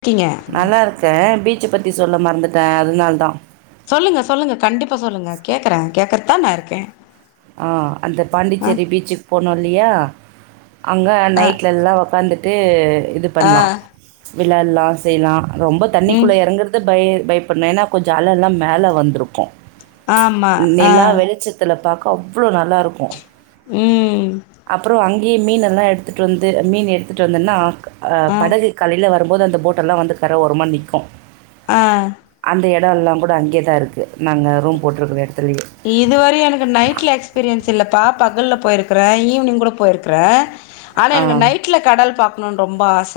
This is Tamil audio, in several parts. இருக்கீங்க நல்லாருக்கே பீச்ச பத்தி சொல்ல மறந்துட்டே அதுனால தா சொல்லுங்க சொல்லுங்க கண்டிப்பா சொல்லுங்க கேக்கறே கேக்கறத்தா நா இருக்கே ஆ அந்த ஆ பாண்டிச்சேரி பீச்சுக்கு போனோ இல்லையா அங்க ஆ நைட்ல எல்லா உக்காந்துட்டு இது ஆ பண்லா விள்ளாட்லா செய்லா ரொம்ப ம் தண்ணிக்குள்ள எறங்குறது த்தா பய பயப்பட்னு ஏனா கொஞ்சோ அலலா மேல வந்துருக்கு ஆமா ஆ நிலா வெளிச்ச த்துல் பாக்க அவ்ளோ நல்லாருக்கு ம் அப்றோ அங்கியே மீன்னெல்லா எடுத்துட்டு வந்து மீன் எடுத்துட்டு வந்தன்னா அ ஆ படகு காலைல வரும்போது அந்த போட்டெல்லா வந்து கர ஓரமா நிக்கு ஆ அந்த எடோ எல்லா கூட அங்கே தா இருக்கு நாங்க ரூம் போட்ருக்குற எடத்துலே இதுவரையு எனக்கு நைட்ல எக்ஸ்பீரியன்ஸ் இல்லப்பா பகல்ல போயிருக்குறே ஈவினிங் கூட போயிருக்குறே ஆனா எனக்கு ஆ நைட்ல கடல் பாக்ணுன் ரொம்ப ஆச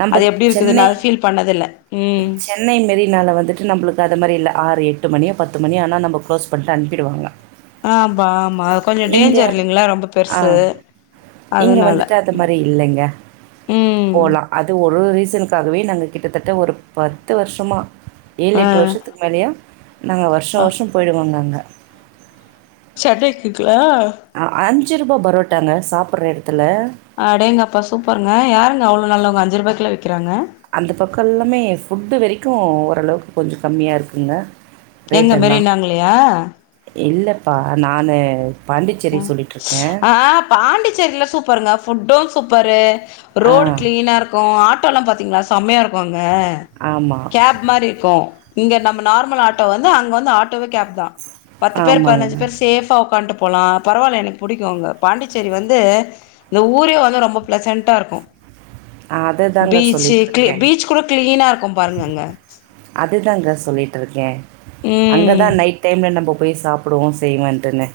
நம்ப அது எப்டி இருக்குது சென்னை நா அத ஃபீல் பண்ணதே இல்ல ம் சென்னை மெரினால வந்துட்டு நம்முளுக்கு அத மாரி இல்ல ஆறு எட்டு மணி பத்து மணி ஆனா நம்ப க்ளோஸ் பண்ட்டு அனுப்பிடுவாங்க ஆ ப்பா ஆமா கொஞ்சோ இங்க டேஞ்சர் இல்லைங்ளா ரொம்ப ஆ. பெர்சு இங்க வந்துட்டு அத மாரி இல்லைங்க ம் போலா அது ஒரு ரீசனுக்காகவே நாங்க கிட்டத்தட்ட ஒரு பத்து வர்ஷமா ஆ ஏழெட்டு வர்ஷத்துக்கு மேலயு நாங்க வர்ஷோ ஆ வர்ஷோ போயிடுவோங்க அங்க [unintelligible] ட்ருக்குல அ அஞ்சு ரூபா பரோட்டாங்க சாப்புர்ற எடத்துல அடேங்கப்பா சூப்பருங்க யாருங்க அவ்ளோ நல்லவங்க அஞ்சு ரூபாய்க்குலா விக்கிறாங்க அந்த பக்கல்லாமே ஃபுட்டு வரைக்கு ஓரளவுக்கு கொஞ்சோ கம்மியாருக்குங்க எங்க மெரினாங்ளயா இல்லப்பா நானு பாண்டிச்சேரி சொல்லிட்டுருக்கேன். ஆ பாண்டிச்சேரில சூப்பருங்க ஃபுட்டு சூப்பரு ஆ, ரோடு கிளீனாருக்கு ஆட்டோலா பாத்திங்ளா செமயாருக்கு அங்க ஆமா. கேப் மாரிக்கு இங்க நம்ம நார்மல் ஆட்டோ வந்து அங்க வந்து ஆட்டோவே கேப் தா பத்து பேர் ஆமாங்க. பதினஞ்சு பேர் சேஃபா ஒக்கான்ட்டு போலா பரவால்ல எனக் புடிக்கு அங்க பாண்டிச்சேரி வந்து இங்க ஊரே வந்து ரொம்ப பிளசன்ட்டாருக்கு அததாங்க பீச்சு க்கு சொல்லிட்டுருக்கேன். பீச் கூட கிளீனாருக்கு பாருங்க அங்க அதுதாங்க சொல்லிட்ருக்கே அங்க தா ம் நைட் டைம்ல நம்ப போய் சாப் ப்டுவோ செய்வேன்ட்டுனு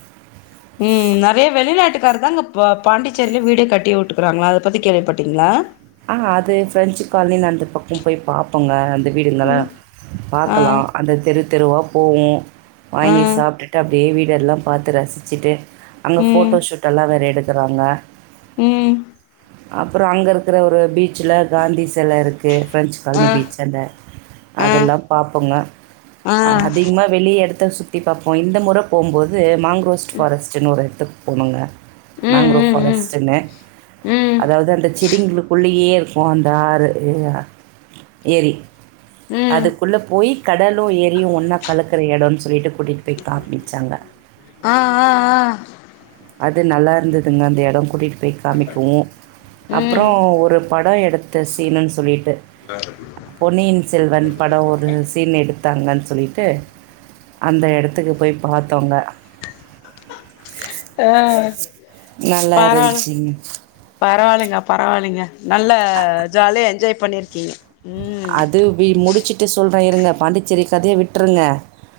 ம் நெறைய வெளிநாட்டுக்கார் தாங்க பா பாண்டிச்சேரிலே வீடே கட்டி உட்டுக்குறாங்களா அத பத்தி கேள்விப்பட்டிங்ளா ஆ அது ஃப்ரெஞ்சு கால்ணின்னு அந்த பக்கோ போய் பாப்போங்க அந்த வீடுங்கலா ம் ஆ பாக்கலா அந்த தெரு தெருவா போவோ ஆ வாங்கி சாப்ட்டுட்டு அப்டியே வீடெல்லா பாத்து ரசிச்சுட்டு அங்க ம் ஃபோட்டோஷூட்டெல்லா வேற எடுக்குறாங்க ம் அப்றோ அங்கருக்குற ஒரு பீச் ச்ல காந்தி செல இருக்கு பிரெஞ்சு ஆ காலனி பீச்சாண்ட ஆ அதெல்லா பாப்போங்க ஆ அதிகமா வெளி எடத்த சுத் தி பாப்போ இந்த முற போம்போது மாங்ரோஸ்ட் ஃபாரஸ்ட்டுனு ஒரெடத்துக் போனோங்க ம் மேங்க்ரோவ் ம் ம் ஃபாரஸ்ட்ன்னு ம் அதாவுது அந்த செடிங்ளுக் ள்ளேயேருக்கு அந்த ஆறு ஆ ஏரி ம் அதுக்குள்ள போயி கடலு ஏரியு ஒன்னா கலக்குற எடோன் சொல்லிட்டு கூட்டிட் போய் காமிச்சாங்க ஆ ஆ ஆ அது நல்லாருந்துதுங்க அந்த எடோ கூட்டிட் போய் காமிக்கவு அப்றோ ம் ஒரு பட எடுத்த சீனுன் சொல்லிட்டு பொன்னியின் செல்வன் பட ஒரு சீன் எடுத்தாங்கன் சொல்லிட்டு அந்த எடத்துக்கு போய் பாத்தோங்க ஆ நல்லாருச்சிங்க பரவால்லைங்க பரவால்லைங்க நல்ல ஜாலியா என்ஜாய் பண்ணிருக்கீங்க ம் அது வி முடிச்சுட்டு சொல்றே இருங்க பாண்டிச்சேரி கதைய விட்ருங்க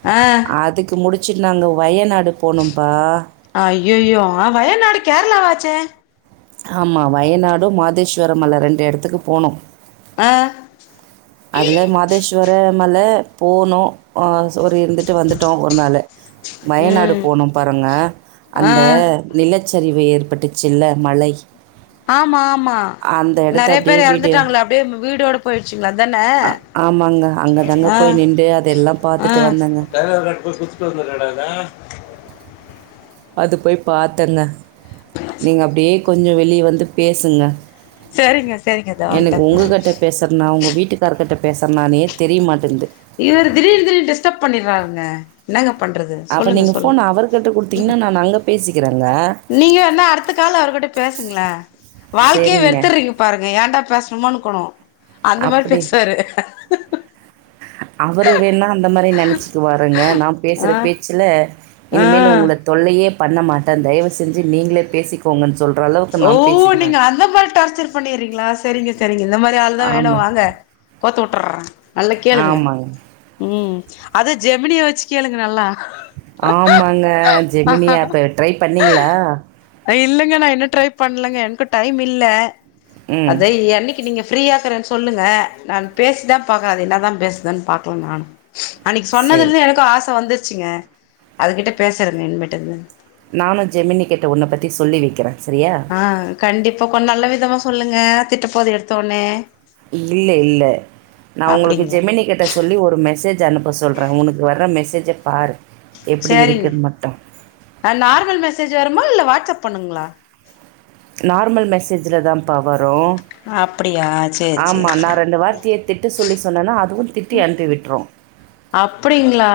ஆ அதுக்கு முடிச்சுட் நாங்க வயநாடு போனோம்பா அய்யயோ ஆ வயநாடு கேர்ளாவாச்சே ஆமா வயநாடு மாதேஸ்வரமல ரெண்டு எடத்துக்கு போனோ ஆ அதுல மாதேஸ்வரமல போனோ அ ஒரு இருந்துட்டு வந்துட்டோ ஒரு நாளு வயநாடு ம் போனோ பாருங்க ஆ அந்த நிலச்சரிவு ஏற்பட்டுச்சுல மலை ஆமா ஆமா அந்த இடத்த நெறைய அப்படியே பேர் வீடியோ எறந்துட்டாங்ள அப்டியே வீடோட போய்ர்ச்சுங்ளா அதான ஆ ஆமாங்க அங்கே தாங்க ஆ போய் நின்று அதெல்லாம் ஆ பார்த்துட்டு வந்தேங்க [unintelligible] நடந்தா அது போய் பாத்தங்க நீங்க அப்டியே கொஞ்சோ வெளிய வந்து பேசுங்க செரிங்க செரிங்க தோ வன்ட்டே [unintelligible] நா உங்க வீட்டுக்கார்கிட்ட பேசறனானே தெரியமாட்டன்து இவ்ரு திடீர் திடீர் டிஸ்டர்ப் பண்ணிட்றாங்க என்னங்க பண்றது அப்போ சொல்லுங்க நீங்க சொல்லுங்க ஃபோன் அவருகிட்ட குடுத்தீங்கன்னா நானு அங்க பேசிக்கிறேங்க நீங்க வேண்ணா அடுத்த கால்ல அவருகிட்ட பேசுங்களே வாழ்க்கையே சரிங்க வெறுத்துடுவீங்க பாருங்க ஏன்டா பேசணுமோ இக்கணு அந்த மாரி பேச்சுவாரு அவரு வேண்ணா அந்த மாரி நெனைச்சிகுவாருங்க நா பேசுற ஆ பேச்சுல இனிமேலு ஆ உங்கள தொல்லயே பண்ண மாட்டே தயவு செஞ்சு நீங்களே பேசிக்கோங்கன்னு சொல்ற அள ஓ நீங்க அந்த மாரி டார்ச்சரு பண்ணிடுறீங்களா செரிங்க செரிங்க இந்த மாரி ஆள் தா வேணு ஆமாம் வாங்க கோத்து விட்டுர்றே நல்லா கேளுங்க ஆமாங்க ம் அது ஜெமினிய வச்சு கேளுங்க நல்லா ஆமாங்க ஜெமினி ஆப்பு ட்ரை பண்ணீங்களா இல்லங்க நா இன்னு ட்ரை பண்ணலங்க எனக்கு டைம் இல்ல ம் அத என்னிக் கி நீங்க ஃப்ரீயா இருக்கறேன்னு சொல்லுங்க நானு பேசிதா பாக்குற அது என்னதா பேசுதுன்னு பாக்கலா நானு அன்னைக்கி சரி சொன்னதுலெந்து எனக்கு ஆச வந்துருச்சுங்க அதுக்கிட்ட பேசுறேங்க இன்மேட்டு நானு ஜெமினி கிட்ட உன்னப்பத்தி சொல்லி வைக்கிறே சரியா ஆ கண்டிப்பா கொஞ் நல்ல விதமா சொல்லுங்க திட்ட போது எடுத்தோனே இல்ல இல்ல நா உங்களுக்கு அப்டிங்களா ஜெமினிகிட் ட சொல்லி ஒரு மெசேஜ் அனுப்ப சொல்றே உனக்கு வர்ற மெசேஜ பாரு எப்படி செரிங் இருக்குன்னு மட்டும் அ நார்மல் மெசேஜ் வருமா இல்ல வாட்ஸ்அப் பண்ணுங்ளா நார்மல் மெசேஜ்ல தாம்ப்பா வரு அப்டியா சேரி ஆம்மா சேரி நா சேரி ரெண்டு வார்த்தைய திட்டு சொல்லி சொன்னனா அதுவு திட்டி அனுப்பி விட்ரு அப்பிடிங்ளா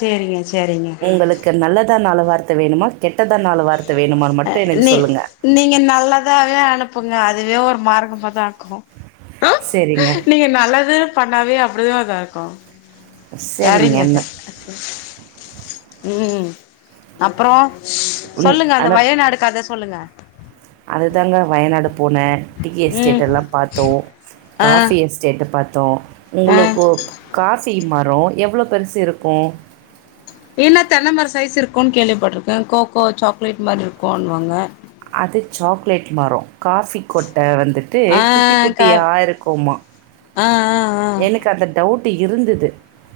சேரிங்க சேரிங்க உங்களுக்கு நல்லதா நாலு வார்த்த வேணுமா கெட்டதா நாலு வார்த்த வேணுமான்னு அ மட்டு எனக்கு நீ சொல்லுங்க நீங்க நல்லதாவே அனுப்புங்க அதுவே ஒரு மார்க்கமாதா இருக்கு அ சரிங்க, நீங்க நல்லது பண்ணாவே அப்பிடிதா இதா இருக்கு சரிங்க அத்த சரிங்கன்னு. ம் அப்பறோ ம். சொல்லுங்க அந்த ஆனா, வயநாடுக்கத சொல்லுங்க அதுதாங்க வயநாடு போனே டீ எஸ்டேட் ம் எல்லா பாத்தோ ஆ காஃபி எஸ் டேட்டு பாத்தோ ஆ உங்களுக்கு காஃபி மரோ எவ்ளோ பெருசு இருக்கு என்ன தென்னைமரோ சைஸ் இருக்குன் கேள்விப்பட்டிருக்க கோகோ சாக்லேட் மாரி இருக்குன்னுவாங்க அது சாக்லேட் மரோ காஃபி கொட்ட வந்துட்டு ஆ குட்டி குட்டியா இருக்குமா அ அ எனக்கு அந்த டவுட்டு இருந்துது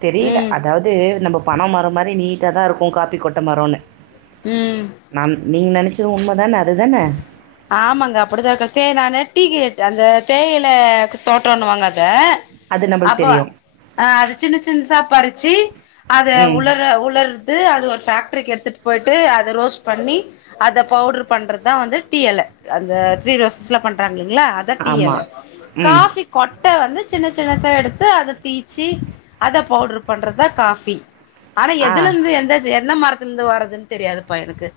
தெரில ம் அதாவது நம்ம பன மரோ மாரி நீட்டா தா இருக்கு காப்பி கொட்ட மரோன்னு ம் நான் நீங்க நெனைச்சது உண்மதான அதுதான ஆமாங்க அப்படிதா இருக்கு தே நானு டீ கேட் அந்த தேயில தோட்டோண்ணுவாங்க அத அது நம்மளுக்கு அப்போ தெரியும். அ அது சின்ன சின்னுசா பறிச்சி அத ம். உலர உலர் அது அது ஒரு ஃபேக்டரிக்கு எடுத்துட்டு போய்ட்டு அத ரோஸ்ட் பண்ணி அத பவுட்ரு பண்றது அதா வந்து டீ எல அந்த த்ரீ ரோசஸ்லா பண்றாங்கலிங்ளா அதா டீ ஆமா. எல ம். காஃபி கொட்ட வந்து சின்ன சின்னச்சா எடுத்து அத தீச்சி அத பவுட்ரு பண்றதுதா காஃபி ஆனா ஆ. எதுல இருந்து எந்த என்ன மரத்துல இருந்து வர்றதுன்னு தெரியாதுப்பா எனக்கு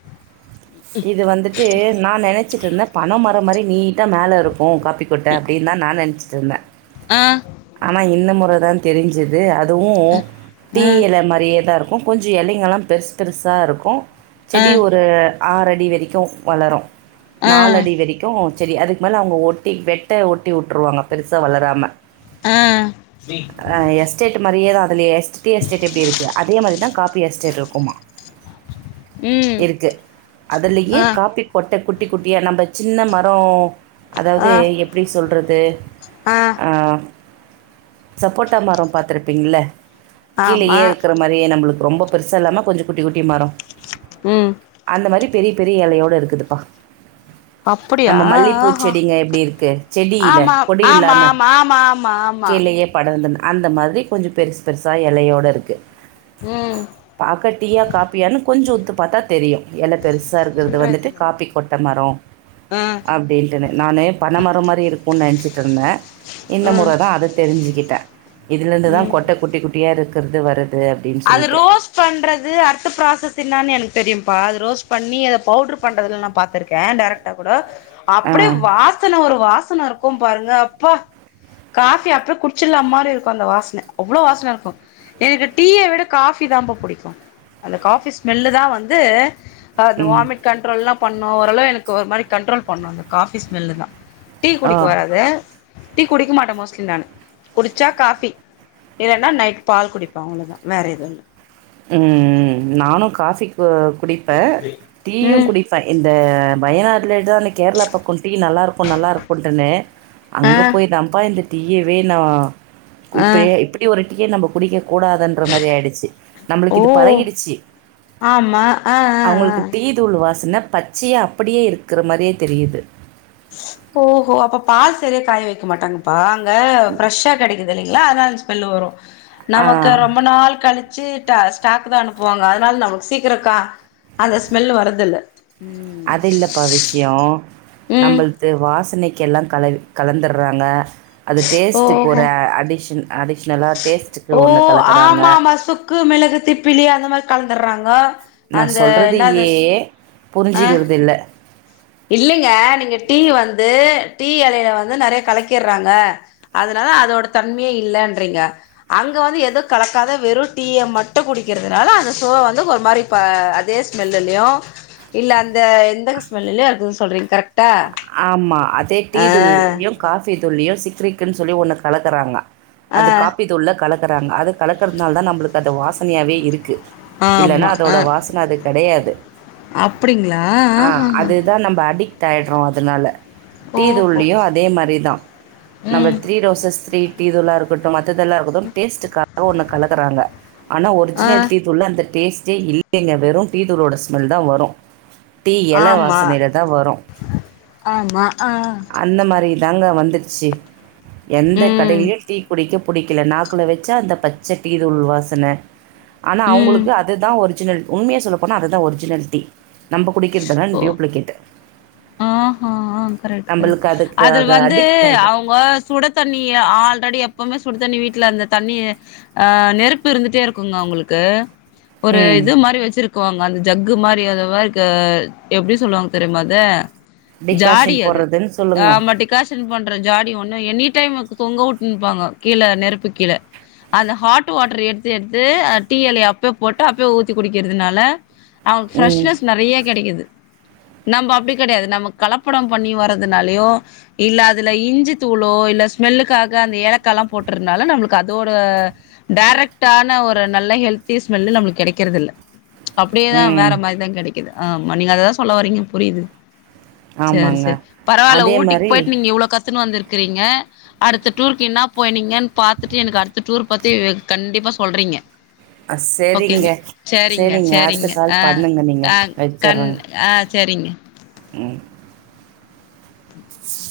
இது வந்துட்டு நா நெனச்சிட்ருந்த பன மரோ மாரி நீட்டா மேல இருக் கு காஃப்பி கொட்ட அப்டின்தா நா நெனச்சிட்ருந்த ஆ ஆனா இந்த முறதா தெரிஞ்சுது அதுவு டீ ஆ எல மாரியேதா இருக்கு கொஞ்சோ எலைங்கள்லா பெருஸ் பெருசா இருக்கு செடி ஆ ஒரு ஆறடி வரைக்கு வளரு ஆ நாலடி வரைக் த்தும் செடி அதுக்கு மேலே அவுங்க ஒட்டி வெட்ட ஒட்டி விட்ருவாங்க பெருசா வளராம ஆ ஆ எஸ்டேட் மாரியேதா அதுலயே எஸ்ட் டீ எஸ்டேட் எப்டி இருக்கு அதே மாரிதா கா பி எஸ்டேட் இருக்குமா ம் இருக்கு அதுலயே ஆ காஃபி பொட்ட குட்டி குட்டியா நம்ம சின்ன மரோ அதாவது ஆ எப்டி சொல்றது ஆ ஆ சப்போட்டா மரோ பாத்திருப்பீங்ள கீழயே ஆமா இருக்கிற மாரி அப்டியே நம்மளுக்கு ரொம்ப பெருசா இல்லாம கொஞ்சோ குட்டி குட்டி மரோ ம் அந்த மாரி பெரிய பெரிய எலையோட இருக்குதுப்பா அப்படியா நம்ம மல்லி பூ ஆஹா செடிங்க எப்டி இருக்கு செடியில ஆமா கொடி ஆமா இல்லாம ஆமா ஆமா ஆமா ஆமா கீழே ஏ படர்ந்துன் அந்த மாரி கொஞ்சோ பெருசு பெருசா எலையோட இருக்கு ம் பாக்க டீயா காஃபியானு கொஞ்சோ உத்து பாத்தா தெரியு எல பெருசா இருக்குறது சொல்றே வந்துட்டு காஃபி கொட்ட மரோ ஆ அப்டின்டுனு நானு பணமர மாரி இருக்குனு நெனச்சிட்டு இருந்தே இந்த ம் முறை தா அதை தெரிஞ்சுக்கிட்டே இதுல இருந்துதா ம் கொட்டை குட்டி குட்டியா இருக்குறது வருது அப்படின்னு அது சொல்லிட்டு ரோஸ் பண்றது அடுத்த ப்ராசஸ் என்னான்னு எனக்கு தெரியும்ப்பா அது ரோஸ்ட் பண்ணி அத பவுடுரு பண்றதுலா நா பார்த்திருக்கே டேரக்ட் விட்டா கூட ஆ, அப்பிடியே வாசனை ஒரு வாசனை இருக்கும் பாருங்க அப்பா காஃபி அப்பவே குடிச்சிட்லாம் மாரி இருக்கூ அந்த வாசனை அவ்வளோ வாசனை இருக்கு எனக்கு டீயை விட காஃபி தான்பா புடிக்கு அந்த காஃபி ஸ்மெல்லு தா வந்து அந்த ம். வாமிட் கண்ட்ரோல் எல்லா பண்ணு ஓரளவு எனக்கு ஒரு மாரி கண்ட்ரோல் பண்ணு அந்த காஃபி ஸ்மெல்லுதா டீ ஆ. குடிக்கு வராதே டீ குடிக்க மாட்டே மோஸ்ட்லி நானு குடிச்சா காபி இல்லன்னா நைட் பால் குடி பே அவ்ளோதா வேற எதுவு இல்ல ம் நானு காஃபி கு குடிப்பே டீயு ம் குடிப்பே இந்த வயநாடிலேதானா கேரளா பக்கோ டீ நல்லாயிருக்கு நல்லாயிருக்குட்டுனே ஆ அங்க போய் தாம்பா இந்த டீயவே நா ஆ இப்பயே இப்ப இப்டி ஒரு டீயே நம்ப குடிக்க கூடாதுன்ற மாரி ஆயிடுச்சி ஓ நம்மளுக்கு இது பழகிருச்சி ஆமா ஆ ஆ ஆ அவங்களுக்கு டீ த்தூள் வாசனே பச்சையா அப்டியே இருக்கிற மாரியே தெரியுது ஓஹோ அப்ப பால் சரியாற காய வைக்க மாட்டாங்கப்பா அங்க ஃபிரெஸ்ஷா கெடை க்கு தில்லைங்களா அதனால ஸ்மெல்லு வரு நமக்கு ஆ. ரொம்ப நாள் கழி வெச்சி ட்டா ஸ்டாக்குதா அனுப்புவாங்க அதனால நமக்கு சீக்கிரக்கா அந்த ஸ்மெல் வரதில்ல ம் அது இல்லப்ப விஷயோ ம் நம்மளது வாசனை க்கில்லா கலவ் கலந்திரறாங்க அது டேஸ்டுக்கு ஓஹோ ஒரு அடிக்சன் அடி க்ஷனல்லா டேஸ்டுக்கு ஒன்னு கலக்குறாங்க க்கு மிளகு திப்பிலி அந்த மாரி கலந்திடறாங்கோ நா சொல்றதையே ஆ புரிஞ்சிக்கிறது இல்ல இல்லைங்க நீங்க டீ வந்து டீ எலையில வந்து நெறைய கலக்கிறாங்க அதனால அதோட தன்மையே இல்லான்றீங்க அங்க வந்து எது கலக்காத வெறு டீய மட்டு குடிக்கிறதுனால அந்த சுவே வந்து ஒரு மாரி இப்ப அதே ஸ்மெல்லலையு இல்ல அந்த எந்த ஸ்மெல்லலையு இருக்குதுன்னு சொல்றீங்க கரெக்டா ஆமா அதே டீ ஆ தூள்ளையு காஃபி தூள்ளையு சிக்கரிக்குன்னு சொல்லி ஒன்ன கலக்குறாங்க அது ஆ காப்பி தூள்ள கலக்குறாங்க அது கலக்குறதுனாலதா நம்மளுக்கு அது வாசனையாவே இருக்கு இல்லன்னா ஆமா அதோட ஆ வாசனை அது கெடையாது அப்டிங்களா ஆ ஆஹஹா அது தா நம்ம அடிக்ட் ஆயிடறோ அதனால டீ ஓஹோ தூள்ளியு அதே மாதிரிதா நம்பர் ம் த்ரீ ரோசஸ் த்ரீ டீ தூளாஇருக் கட்டும் மத்ததெல்லா இருக்கட்டும் டேஸ்டுக்காக ஒன்னு கலக்கறாங்க ஆனா ஆ ஒரிஜினல் டீ தூள்ல அந்த டேஸ்டே இல்லைங்க வெறு டீ தூளோட ஸ்மெல் தா வரு டீ எல ஆமா வாசனைல தா வரு ஆமா ஆ அந்த மாரி தாங்க வந்துச்சு எந்த ம் கடைலையு டீ குடிக்கப் புடிக்கல நாக்குல வச்சா அந்த பச்ச டீ தூள் வாசன ஆனா ம் அவுங்களுக்கு அதுதா ஒரிஜினல் உண்மைய சொல்ல போனா அதுதா ஒரிஜினல் டி நம்ப குடிக்கிறதுதா டியூப்ளிகெட் ஆ ஹா கரெக்ட் கரெக்ட் நம்பளுக்கு அதுக்கு அது வந்து அடிக்ட் ஆயிட்டோ அவுங்க சுட தண்ணி ஆல்ரெடி எப்பவுமே சுடு தண்ணி வீட்ல அந்த தண்ணி ஆ நெருப்பு இருந்துட்டே இருக்குங்க அவுங்களுக்கு ஒரு ம் இது மாரி வச்சிருக்குவாங்க அந்த ஜக்கு மாரி அத வாழ்க்க எப்டி சொல்லுவாங்க தெரியுமா அத ஜாடி டிகாஷன் அது போடுறதுன்னு சொல்லுங்க ஆமட்டிக் காஷன் பண்ற ஜாடி ஒண்ணு எனி டைமுக்கு தொங்க உட்ன்னுப்பாங்க கீழ நெருப்புக்கீழ அந்த ஹாட் வாட்டர் எடுத்து எடுத்து அந்த டீ எலய அப்யே போட்டு அப்யே ஊத்தி குடிக்கிறதுனால அவுங்களுக்கு ம் ஃப்ரெஷ்னஸ் நெறைய கெடைக்குது நம்ப அப்டி கெடையாது நமக்கு கலப்படம் பண்ணி வர்றதுனாலயோ இல்ல அதுல இஞ்சி தூளோ இல்ல ஸ்மெல்லுக்காக அந்த ஏலக்க எல்லா போட்டதுனால நம்மளுக்கு அதோட டேரெக்ட்டான ஒரு நல்ல ஹெல்த்தி ஸ்மெல்லு நம்மளுக்கு கெடைக்கிறதுல்ல அப்டியேதா வேற ம் மாரிதா கெடைக்குது ஆமா நீங்க அததா சொல்ல வர்றீங்க புரியுது சேரி ஆமாங்க சேரி பரவால்ல அதே ஊட்டிக்கு மாரி போயிட்டு நீங்க இவ்ளோ கத்துன்னு வந்துருக்கிறீங்க அடுத்த டூருக்கு என்ன போனீங்கன்னு பாத்துட்டு எனக்கு அடுத்த டூர் பத்தி கண்டிப்பா சொல்றீங்க அ சரிங்க ஓகேங்க சரிங்க அடுத்த சரிங்க கால் ஆ பண்ணுங்க நீங்க ஆ கண் ஆ சரிங்க ம் [inaudible]